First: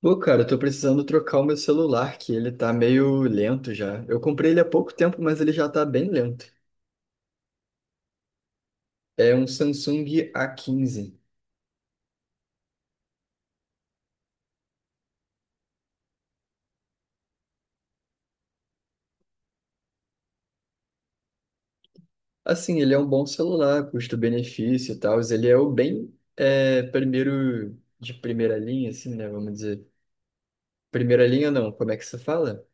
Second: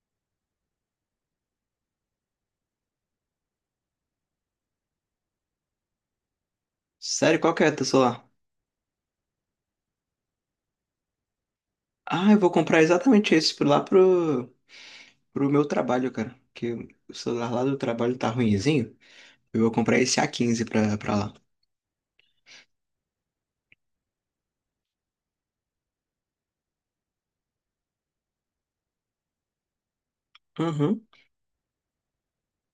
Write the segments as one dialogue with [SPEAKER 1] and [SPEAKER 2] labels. [SPEAKER 1] Pô, cara, eu tô precisando trocar o meu celular, que ele tá meio lento já. Eu comprei ele há pouco tempo, mas ele já tá bem lento.
[SPEAKER 2] Sério, qual que é teu celular?
[SPEAKER 1] É um Samsung A15.
[SPEAKER 2] Ah, eu vou comprar exatamente lá pro meu trabalho, cara. Que o celular lá do trabalho tá ruinzinho. Eu vou comprar esse A15 pra lá.
[SPEAKER 1] Assim, ele é um bom celular, custo-benefício e tal. Ele é o primeiro de primeira linha, assim, né? Vamos dizer.
[SPEAKER 2] Uhum.
[SPEAKER 1] Primeira linha não, como é que se fala?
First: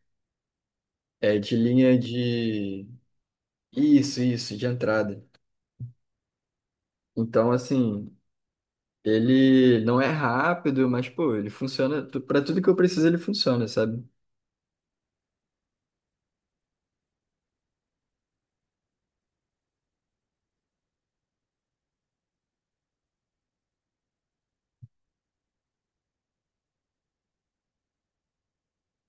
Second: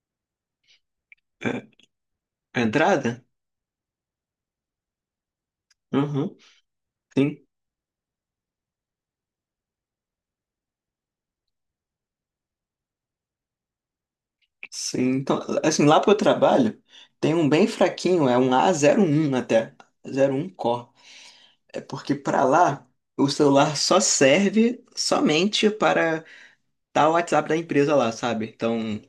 [SPEAKER 1] É
[SPEAKER 2] É,
[SPEAKER 1] de linha
[SPEAKER 2] a
[SPEAKER 1] de.
[SPEAKER 2] entrada?
[SPEAKER 1] Isso, de entrada.
[SPEAKER 2] Uhum. Sim.
[SPEAKER 1] Então, assim, ele não é rápido, mas, pô, ele funciona. Pra tudo que eu preciso, ele funciona, sabe?
[SPEAKER 2] Sim. Então, assim, lá pro trabalho tem um bem fraquinho, é um A01 até. 01 Core. É porque pra lá o celular só serve somente para dar o WhatsApp da empresa lá, sabe? Então.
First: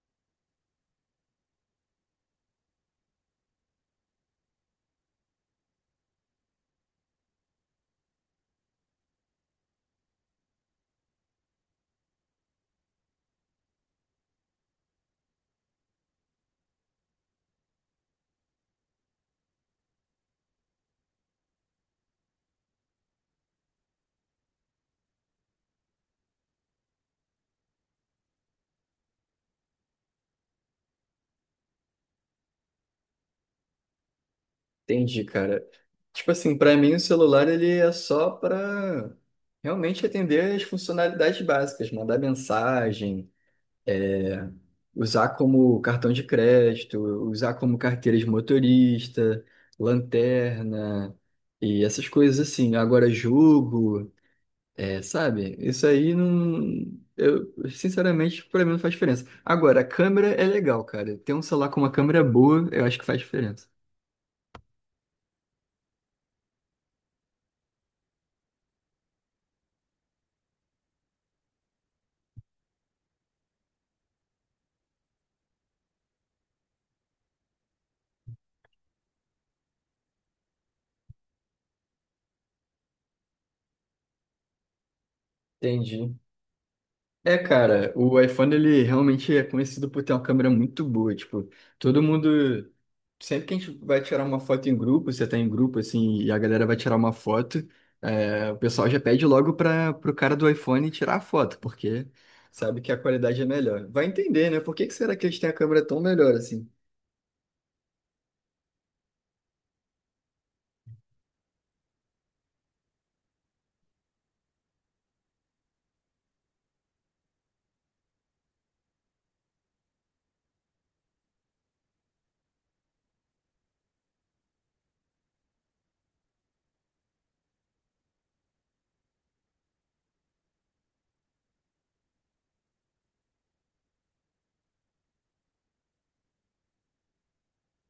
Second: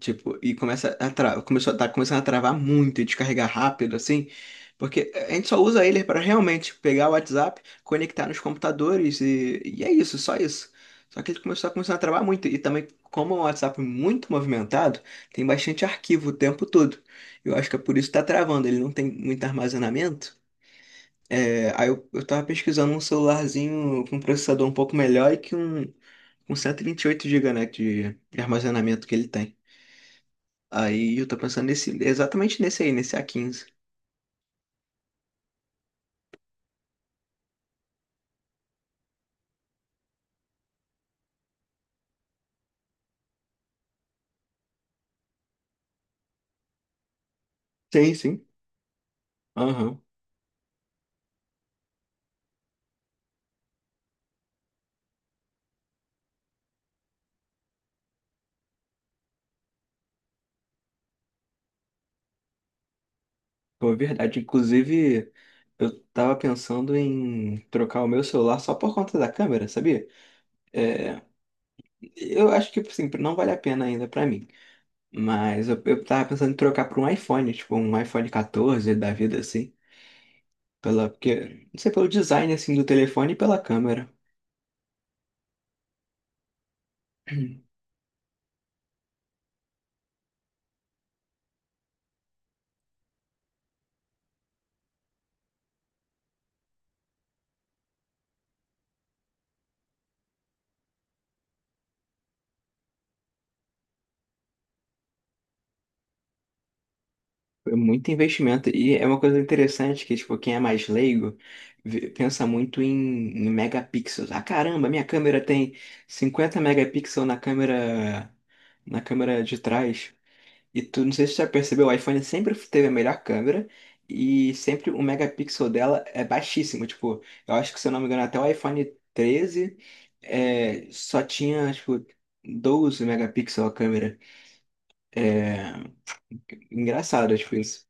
[SPEAKER 2] Tipo, tá começando a travar muito e descarregar rápido, assim, porque a gente só usa ele para realmente pegar o WhatsApp, conectar nos computadores e é isso. Só que ele começou a começar a travar muito e também, como é um WhatsApp muito movimentado, tem bastante arquivo o tempo todo. Eu acho que é por isso que tá travando, ele não tem muito armazenamento. É. Aí eu tava pesquisando um celularzinho com um processador um pouco melhor e que um. Com 128 GB, né, de armazenamento que ele tem. Aí eu tô pensando nesse, exatamente nesse aí, nesse a quinze.
[SPEAKER 1] Entendi, cara. Tipo assim, pra mim o celular ele é só pra realmente atender as funcionalidades básicas, mandar mensagem, usar como cartão de crédito, usar como
[SPEAKER 2] Sim,
[SPEAKER 1] carteira de
[SPEAKER 2] sim.
[SPEAKER 1] motorista,
[SPEAKER 2] Aham.
[SPEAKER 1] lanterna e essas coisas assim. Agora jogo, é, sabe? Isso aí não, eu sinceramente pra mim não faz diferença. Agora a câmera é legal, cara. Ter um celular com uma câmera boa, eu acho que faz diferença.
[SPEAKER 2] Pô, é verdade. Inclusive, eu tava pensando em trocar o meu celular só por conta da câmera, sabia? É, eu acho que, assim, não vale a pena ainda pra mim. Mas eu tava pensando em trocar por um iPhone, tipo um iPhone 14 da vida, assim. Porque, não sei, pelo design, assim, do telefone e pela câmera.
[SPEAKER 1] Entendi. É, cara, o iPhone ele realmente é conhecido por ter uma câmera muito boa. Tipo, todo mundo. Sempre que a gente vai tirar uma foto em grupo, você tá em grupo assim, e a galera vai tirar uma foto, é, o pessoal já pede logo para pro cara do iPhone tirar a foto, porque sabe que a qualidade é melhor. Vai entender, né? Por que que será que eles têm a câmera tão melhor assim?
[SPEAKER 2] É muito investimento. E é uma coisa interessante que, tipo, quem é mais leigo pensa muito em megapixels. Ah, caramba, minha câmera tem 50 megapixels na câmera de trás. E tu, não sei se você já percebeu, o iPhone sempre teve a melhor câmera e sempre o megapixel dela é baixíssimo. Tipo, eu acho que, se eu não me engano, até o iPhone treze é, só tinha, tipo, 12 megapixels a câmera. É engraçado, tipo, isso.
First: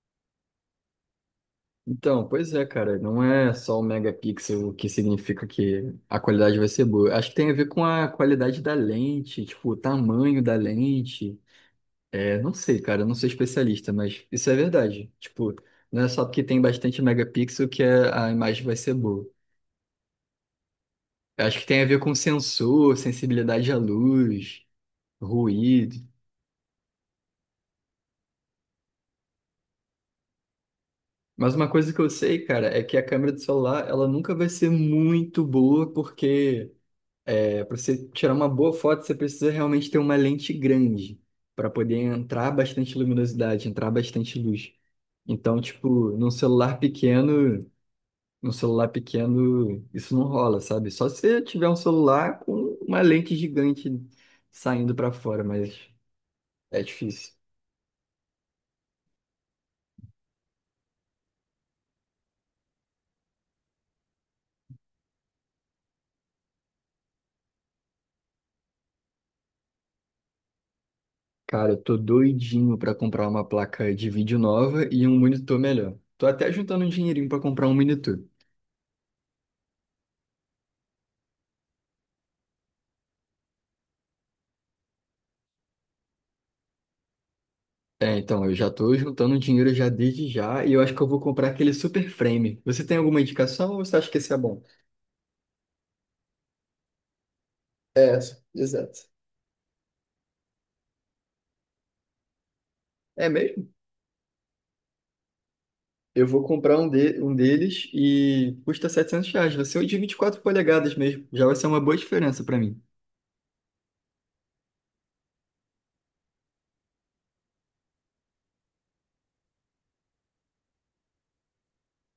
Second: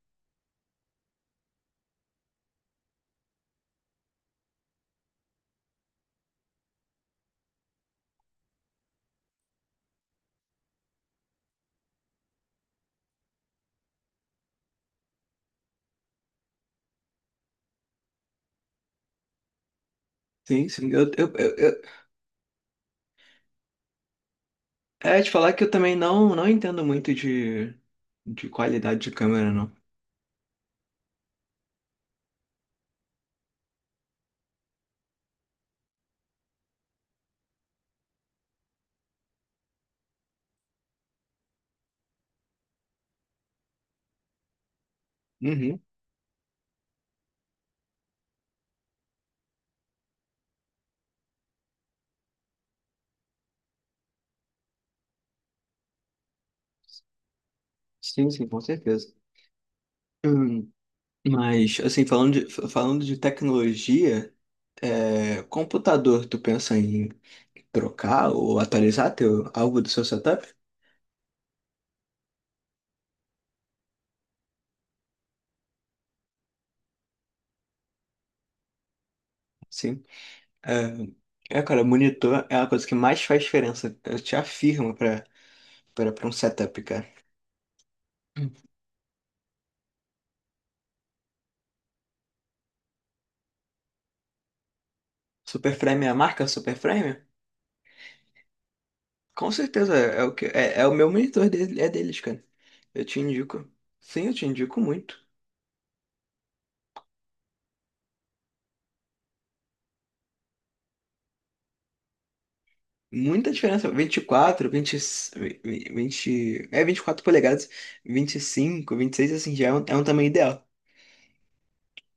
[SPEAKER 1] Então, pois é, cara, não é só o megapixel que significa que a qualidade vai ser boa. Acho que tem a ver com a qualidade da lente, tipo, o tamanho da lente. É, não sei, cara, eu não sou especialista, mas isso é verdade. Tipo, não é só porque tem bastante megapixel que a imagem vai ser boa.
[SPEAKER 2] Sim, sim.
[SPEAKER 1] Eu acho que tem a ver com sensor, sensibilidade à luz,
[SPEAKER 2] É te falar que eu
[SPEAKER 1] ruído.
[SPEAKER 2] também não, não entendo muito de qualidade de câmera, não.
[SPEAKER 1] Mas uma coisa que eu sei, cara, é que a câmera do celular, ela nunca vai ser muito boa, porque é, para você tirar uma boa foto, você precisa realmente ter uma lente grande para poder entrar bastante luminosidade, entrar bastante luz. Então,
[SPEAKER 2] Uhum.
[SPEAKER 1] tipo, num celular pequeno. No celular pequeno, isso não rola, sabe? Só se você tiver um celular com uma lente gigante saindo pra fora, mas é difícil.
[SPEAKER 2] Sim, sim, com certeza. Hum, Mas, assim, falando de tecnologia, é, computador, tu pensa em trocar ou atualizar teu, algo do seu setup?
[SPEAKER 1] Cara, eu tô doidinho pra comprar uma placa de vídeo nova e um monitor melhor. Tô até juntando um dinheirinho pra comprar um monitor.
[SPEAKER 2] Sim. É, é, cara, monitor é a coisa que mais faz diferença. Eu te afirmo pra um setup, cara.
[SPEAKER 1] É, então,
[SPEAKER 2] Hum.
[SPEAKER 1] eu já tô juntando dinheiro já desde já e eu acho que eu vou comprar aquele super frame. Você tem alguma indicação ou você acha que esse é bom?
[SPEAKER 2] Superframe é a marca Superframe?
[SPEAKER 1] É, exato.
[SPEAKER 2] Com certeza, é é o meu monitor dele, é deles, cara. Eu te
[SPEAKER 1] É
[SPEAKER 2] indico.
[SPEAKER 1] mesmo?
[SPEAKER 2] Sim, eu te indico muito.
[SPEAKER 1] Eu vou comprar um deles e custa R$ 700. Vai ser o de 24 polegadas mesmo. Já vai ser uma boa diferença pra mim.
[SPEAKER 2] Muita diferença. Vinte e quatro, 24 polegadas, vinte, vinte e cinco, vinte e seis, assim, já é é um tamanho ideal.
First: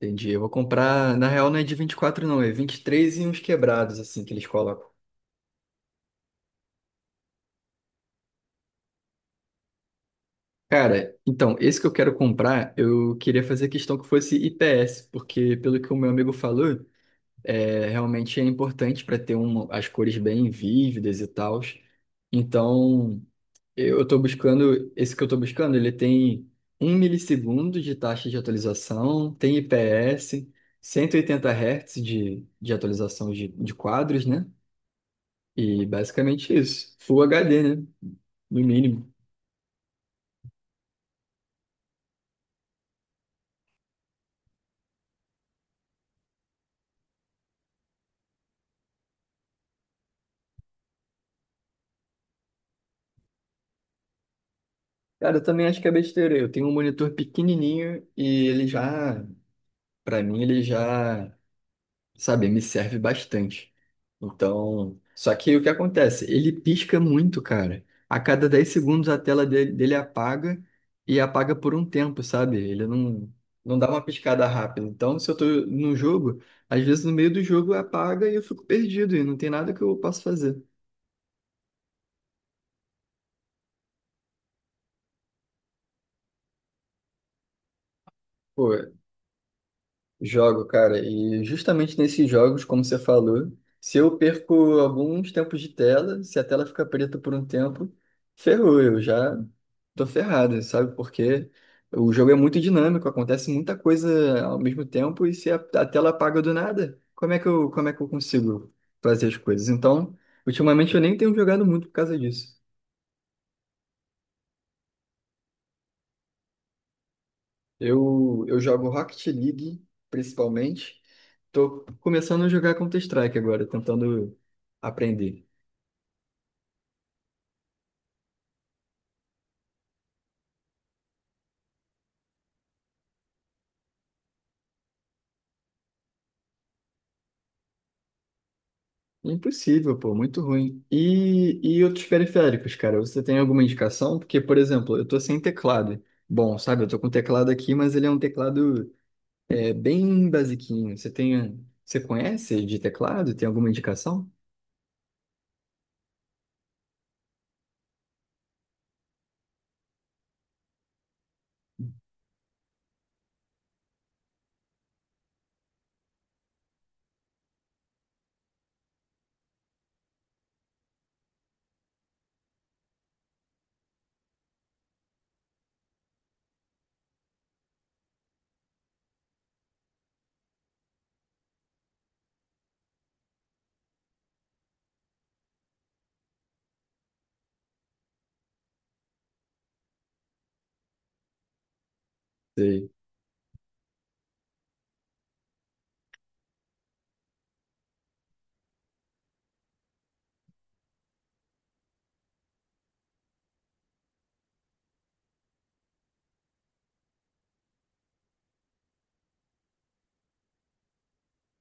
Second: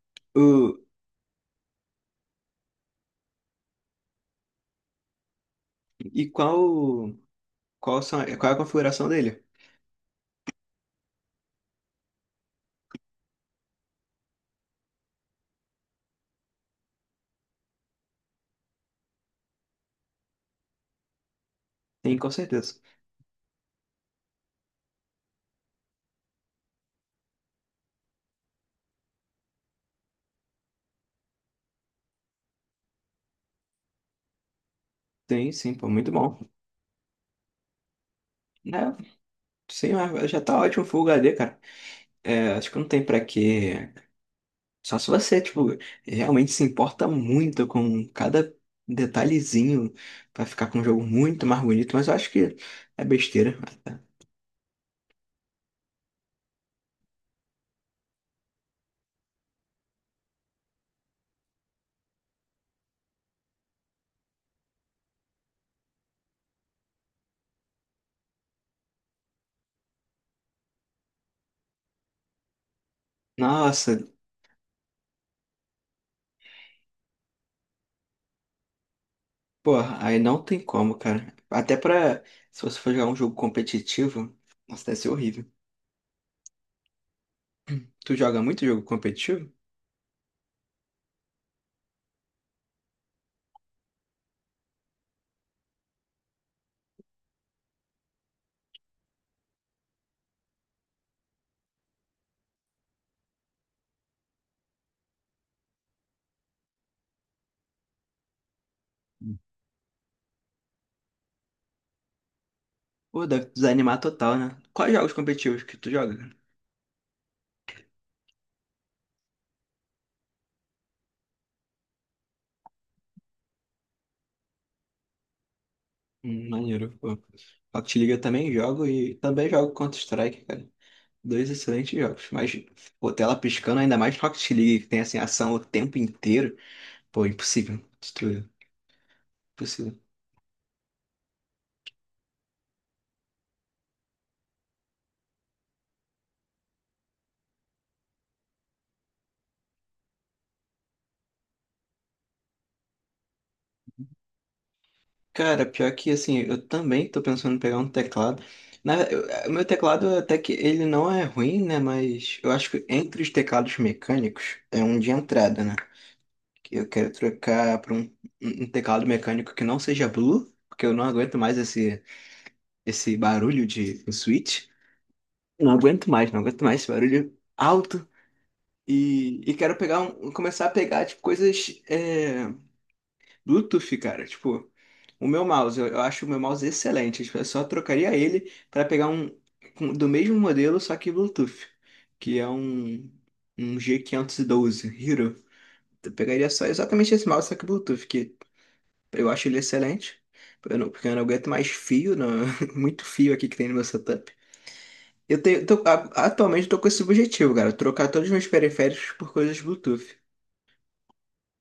[SPEAKER 1] Entendi. Eu vou
[SPEAKER 2] O,
[SPEAKER 1] comprar, na real, não é de 24 não. É vinte e três e uns quebrados, assim, que eles colocam.
[SPEAKER 2] e qual, qual é a configuração dele?
[SPEAKER 1] Cara, então, esse que eu quero comprar, eu queria fazer questão que fosse IPS, porque pelo que o meu amigo falou, é, realmente é importante para ter uma, as cores bem vívidas e tal.
[SPEAKER 2] Tem, com certeza.
[SPEAKER 1] Então. Esse que eu estou buscando, ele tem um milissegundo de taxa de atualização, tem IPS, 180 Hz de atualização de quadros, né?
[SPEAKER 2] Tem, sim,
[SPEAKER 1] E
[SPEAKER 2] pô, muito bom.
[SPEAKER 1] basicamente isso. Full HD, né? No
[SPEAKER 2] É,
[SPEAKER 1] mínimo.
[SPEAKER 2] sim, mas já tá ótimo o Full HD, cara. É, acho que não tem pra quê. Só se você, tipo, realmente se importa muito com cada detalhezinho pra ficar com um jogo muito mais bonito, mas eu acho que é besteira.
[SPEAKER 1] Cara, eu também acho que é besteira. Eu tenho um monitor pequenininho e ele já, para mim, ele já sabe, me serve bastante. Então, só que o que acontece? Ele pisca muito, cara. A cada 10 segundos a tela dele apaga e apaga por um tempo, sabe? Ele não, não dá
[SPEAKER 2] Nossa,
[SPEAKER 1] uma piscada rápida. Então, se eu tô no jogo, às vezes no meio do jogo apaga e eu fico perdido e não tem nada que eu
[SPEAKER 2] porra, aí
[SPEAKER 1] possa
[SPEAKER 2] não tem
[SPEAKER 1] fazer.
[SPEAKER 2] como, cara. Se você for jogar um jogo competitivo, nossa, deve ser horrível. Tu joga muito
[SPEAKER 1] Pô,
[SPEAKER 2] jogo competitivo?
[SPEAKER 1] jogo, cara, e justamente nesses jogos, como você falou, se eu perco alguns tempos de tela, se a tela fica preta por um tempo, ferrou, eu já tô ferrado, sabe? Porque o jogo é muito dinâmico, acontece muita coisa ao mesmo tempo, e se a tela apaga do nada, como é que eu consigo fazer as coisas? Então, ultimamente eu nem tenho jogado muito por causa disso.
[SPEAKER 2] Pô, deve desanimar total, né? Quais jogos competitivos que tu joga, cara?
[SPEAKER 1] Eu jogo Rocket League, principalmente. Tô começando a jogar Counter-Strike agora, tentando aprender.
[SPEAKER 2] Maneiro, pô. Rocket League eu também jogo e também jogo Counter-Strike, cara. Dois excelentes jogos. Mas, pô, tela piscando, ainda mais Rocket League, que tem, assim, ação o tempo inteiro. Pô, impossível. Destruir. Impossível.
[SPEAKER 1] Impossível, pô, muito ruim. E outros periféricos, cara, você tem alguma indicação? Porque, por exemplo, eu tô sem teclado. Bom, sabe, eu tô com o teclado aqui, mas ele é um teclado é, bem basiquinho. Você tem, você conhece de teclado? Tem alguma indicação?
[SPEAKER 2] Cara, pior que assim, eu também tô pensando em pegar um teclado. O meu teclado até que ele não é ruim, né? Mas eu acho que entre os teclados mecânicos é um de entrada, né? Que eu quero trocar um teclado mecânico que não seja Blue, porque eu não aguento mais esse, esse barulho de switch. Não aguento mais, não aguento mais esse barulho alto. E quero pegar um, começar a pegar tipo, coisas. Bluetooth, cara. Tipo, o meu mouse, eu acho o meu mouse excelente. Tipo, eu só trocaria ele para pegar um do mesmo modelo, só que Bluetooth, que é
[SPEAKER 1] Sei.
[SPEAKER 2] um, um G512, Hero. Eu pegaria só exatamente esse mouse, só que Bluetooth, que eu acho ele excelente. Eu não- Porque eu não aguento mais fio, não, muito fio aqui que tem no meu setup. Eu tenho, tô- a- Atualmente eu tô com esse objetivo, cara, trocar todos os meus periféricos por coisas Bluetooth.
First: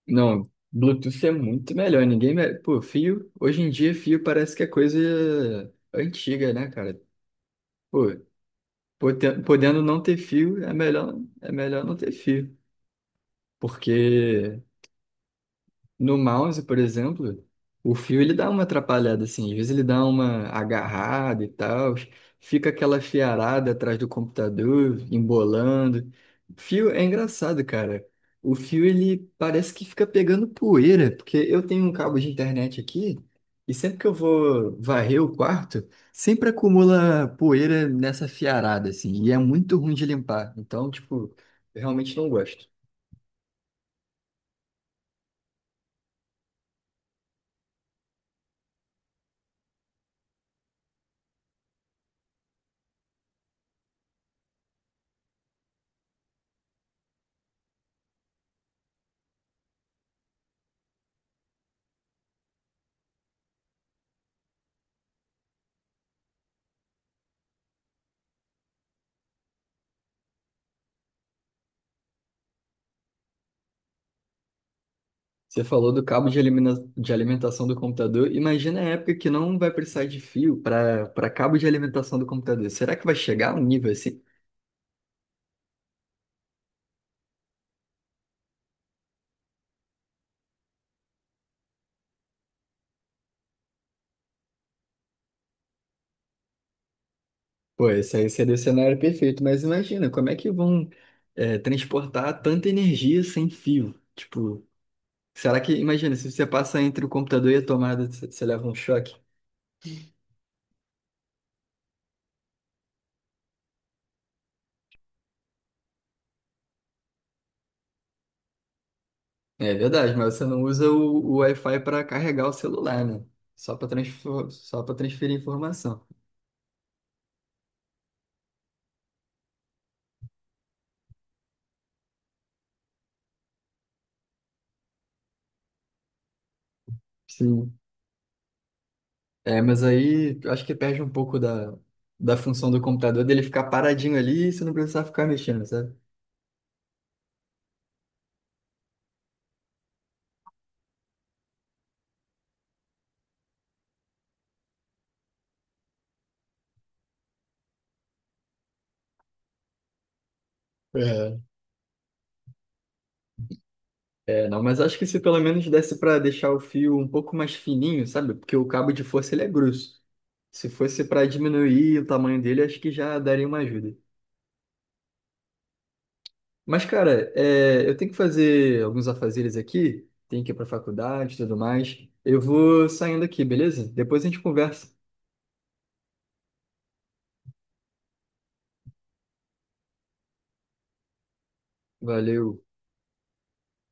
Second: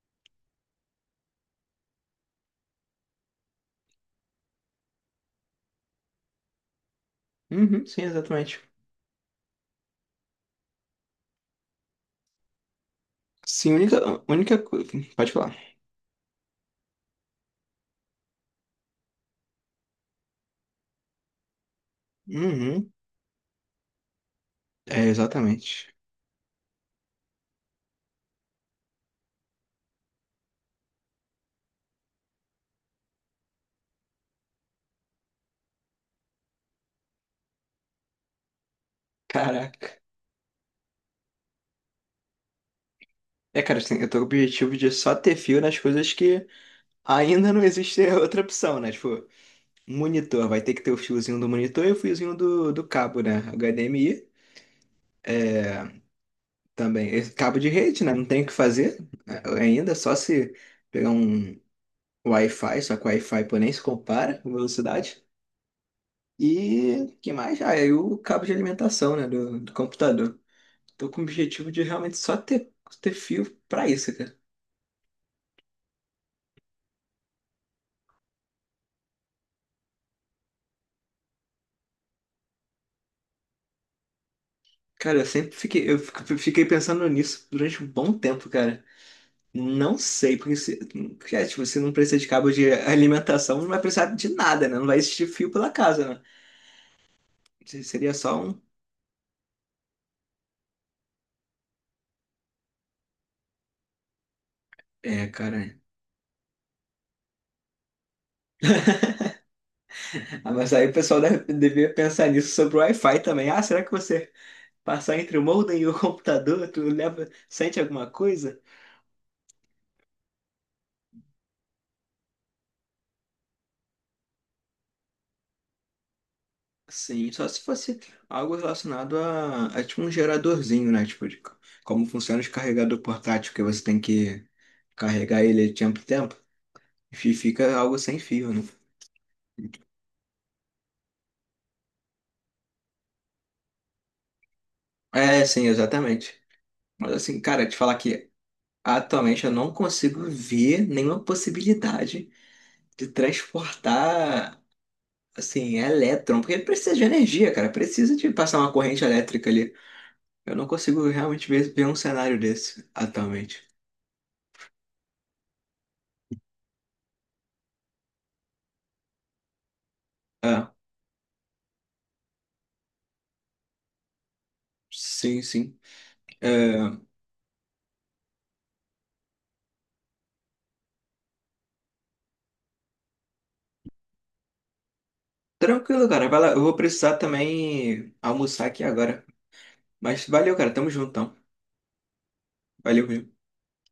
[SPEAKER 1] Não, Bluetooth é muito melhor. Pô, fio. Hoje em dia, fio parece que é coisa antiga, né, cara?
[SPEAKER 2] Uhum, sim,
[SPEAKER 1] Pô,
[SPEAKER 2] exatamente.
[SPEAKER 1] podendo não ter fio, é melhor não ter fio.
[SPEAKER 2] Sim, única
[SPEAKER 1] Porque
[SPEAKER 2] coisa. Pode falar.
[SPEAKER 1] No mouse, por exemplo, o fio ele dá uma atrapalhada assim, às vezes ele dá uma agarrada e tal, fica
[SPEAKER 2] Uhum.
[SPEAKER 1] aquela fiarada atrás do computador,
[SPEAKER 2] É, exatamente.
[SPEAKER 1] embolando. Fio é engraçado, cara. O fio ele parece que fica pegando poeira, porque eu tenho um cabo de internet aqui e sempre que eu vou varrer o quarto, sempre acumula poeira nessa fiarada assim, e é muito ruim
[SPEAKER 2] Caraca.
[SPEAKER 1] de limpar. Então, tipo, eu realmente não gosto.
[SPEAKER 2] É, cara, assim, eu tô com o objetivo de só ter fio nas coisas que ainda não existe outra opção, né? Tipo, monitor, vai ter que ter o fiozinho do monitor e o fiozinho do cabo, né? HDMI também. Esse cabo de rede, né? Não tem o que fazer né? Ainda, é só se pegar um Wi-Fi, só que o Wi-Fi, pô, nem se compara com velocidade. E que mais? Ah, e o cabo de alimentação, né? Do computador. Tô com o objetivo de realmente só ter, ter fio pra isso.
[SPEAKER 1] Você falou do cabo de alimentação do computador. Imagina a época que não vai precisar de fio para para cabo de alimentação do computador. Será que vai chegar a um nível assim?
[SPEAKER 2] Cara, eu fiquei pensando nisso durante um bom tempo, cara. Não sei, porque, é, tipo, se não precisa de cabo de alimentação, não vai precisar de nada, né? Não vai existir fio pela casa, né?
[SPEAKER 1] Pô,
[SPEAKER 2] Seria
[SPEAKER 1] esse aí
[SPEAKER 2] só
[SPEAKER 1] seria o
[SPEAKER 2] um.
[SPEAKER 1] cenário perfeito, mas imagina, como é que vão é, transportar tanta energia sem fio? Tipo,
[SPEAKER 2] É,
[SPEAKER 1] será que,
[SPEAKER 2] cara.
[SPEAKER 1] imagina, se você passa entre o computador e a tomada, você leva um choque?
[SPEAKER 2] Ah, mas aí o pessoal deve, devia pensar nisso sobre o Wi-Fi também. Ah, será que você passar entre o modem e o computador, tu leva, sente alguma coisa?
[SPEAKER 1] É verdade, mas você não usa o Wi-Fi para carregar o celular, né? Só para transferir informação.
[SPEAKER 2] Sim, só se fosse algo relacionado a tipo um geradorzinho, né? Tipo, como funciona os carregador portátil, que você tem que carregar ele de tempo em tempo, e fica
[SPEAKER 1] Sim.
[SPEAKER 2] algo sem fio, né?
[SPEAKER 1] É, mas aí eu acho que perde um pouco da função do computador dele ficar paradinho ali e você não precisar ficar
[SPEAKER 2] É,
[SPEAKER 1] mexendo,
[SPEAKER 2] sim,
[SPEAKER 1] sabe?
[SPEAKER 2] exatamente. Mas assim, cara, te falar que atualmente eu não consigo ver nenhuma possibilidade de transportar, assim, elétron, porque precisa de energia, cara, precisa de passar uma corrente elétrica ali. Eu não consigo
[SPEAKER 1] É.
[SPEAKER 2] realmente ver um cenário desse atualmente.
[SPEAKER 1] É, não, mas acho que se pelo menos desse para deixar o fio um pouco mais fininho, sabe? Porque o cabo de força ele é grosso. Se
[SPEAKER 2] Ah,
[SPEAKER 1] fosse para diminuir o tamanho dele, acho que já daria uma ajuda.
[SPEAKER 2] sim, sim. É,
[SPEAKER 1] Mas, cara, é, eu tenho que fazer alguns afazeres aqui, tenho que ir para faculdade e tudo mais. Eu vou saindo aqui, beleza? Depois a gente conversa.
[SPEAKER 2] tranquilo, cara. Vai lá. Eu vou precisar também almoçar aqui agora. Mas valeu, cara. Tamo juntão.
[SPEAKER 1] Valeu.
[SPEAKER 2] Valeu mesmo.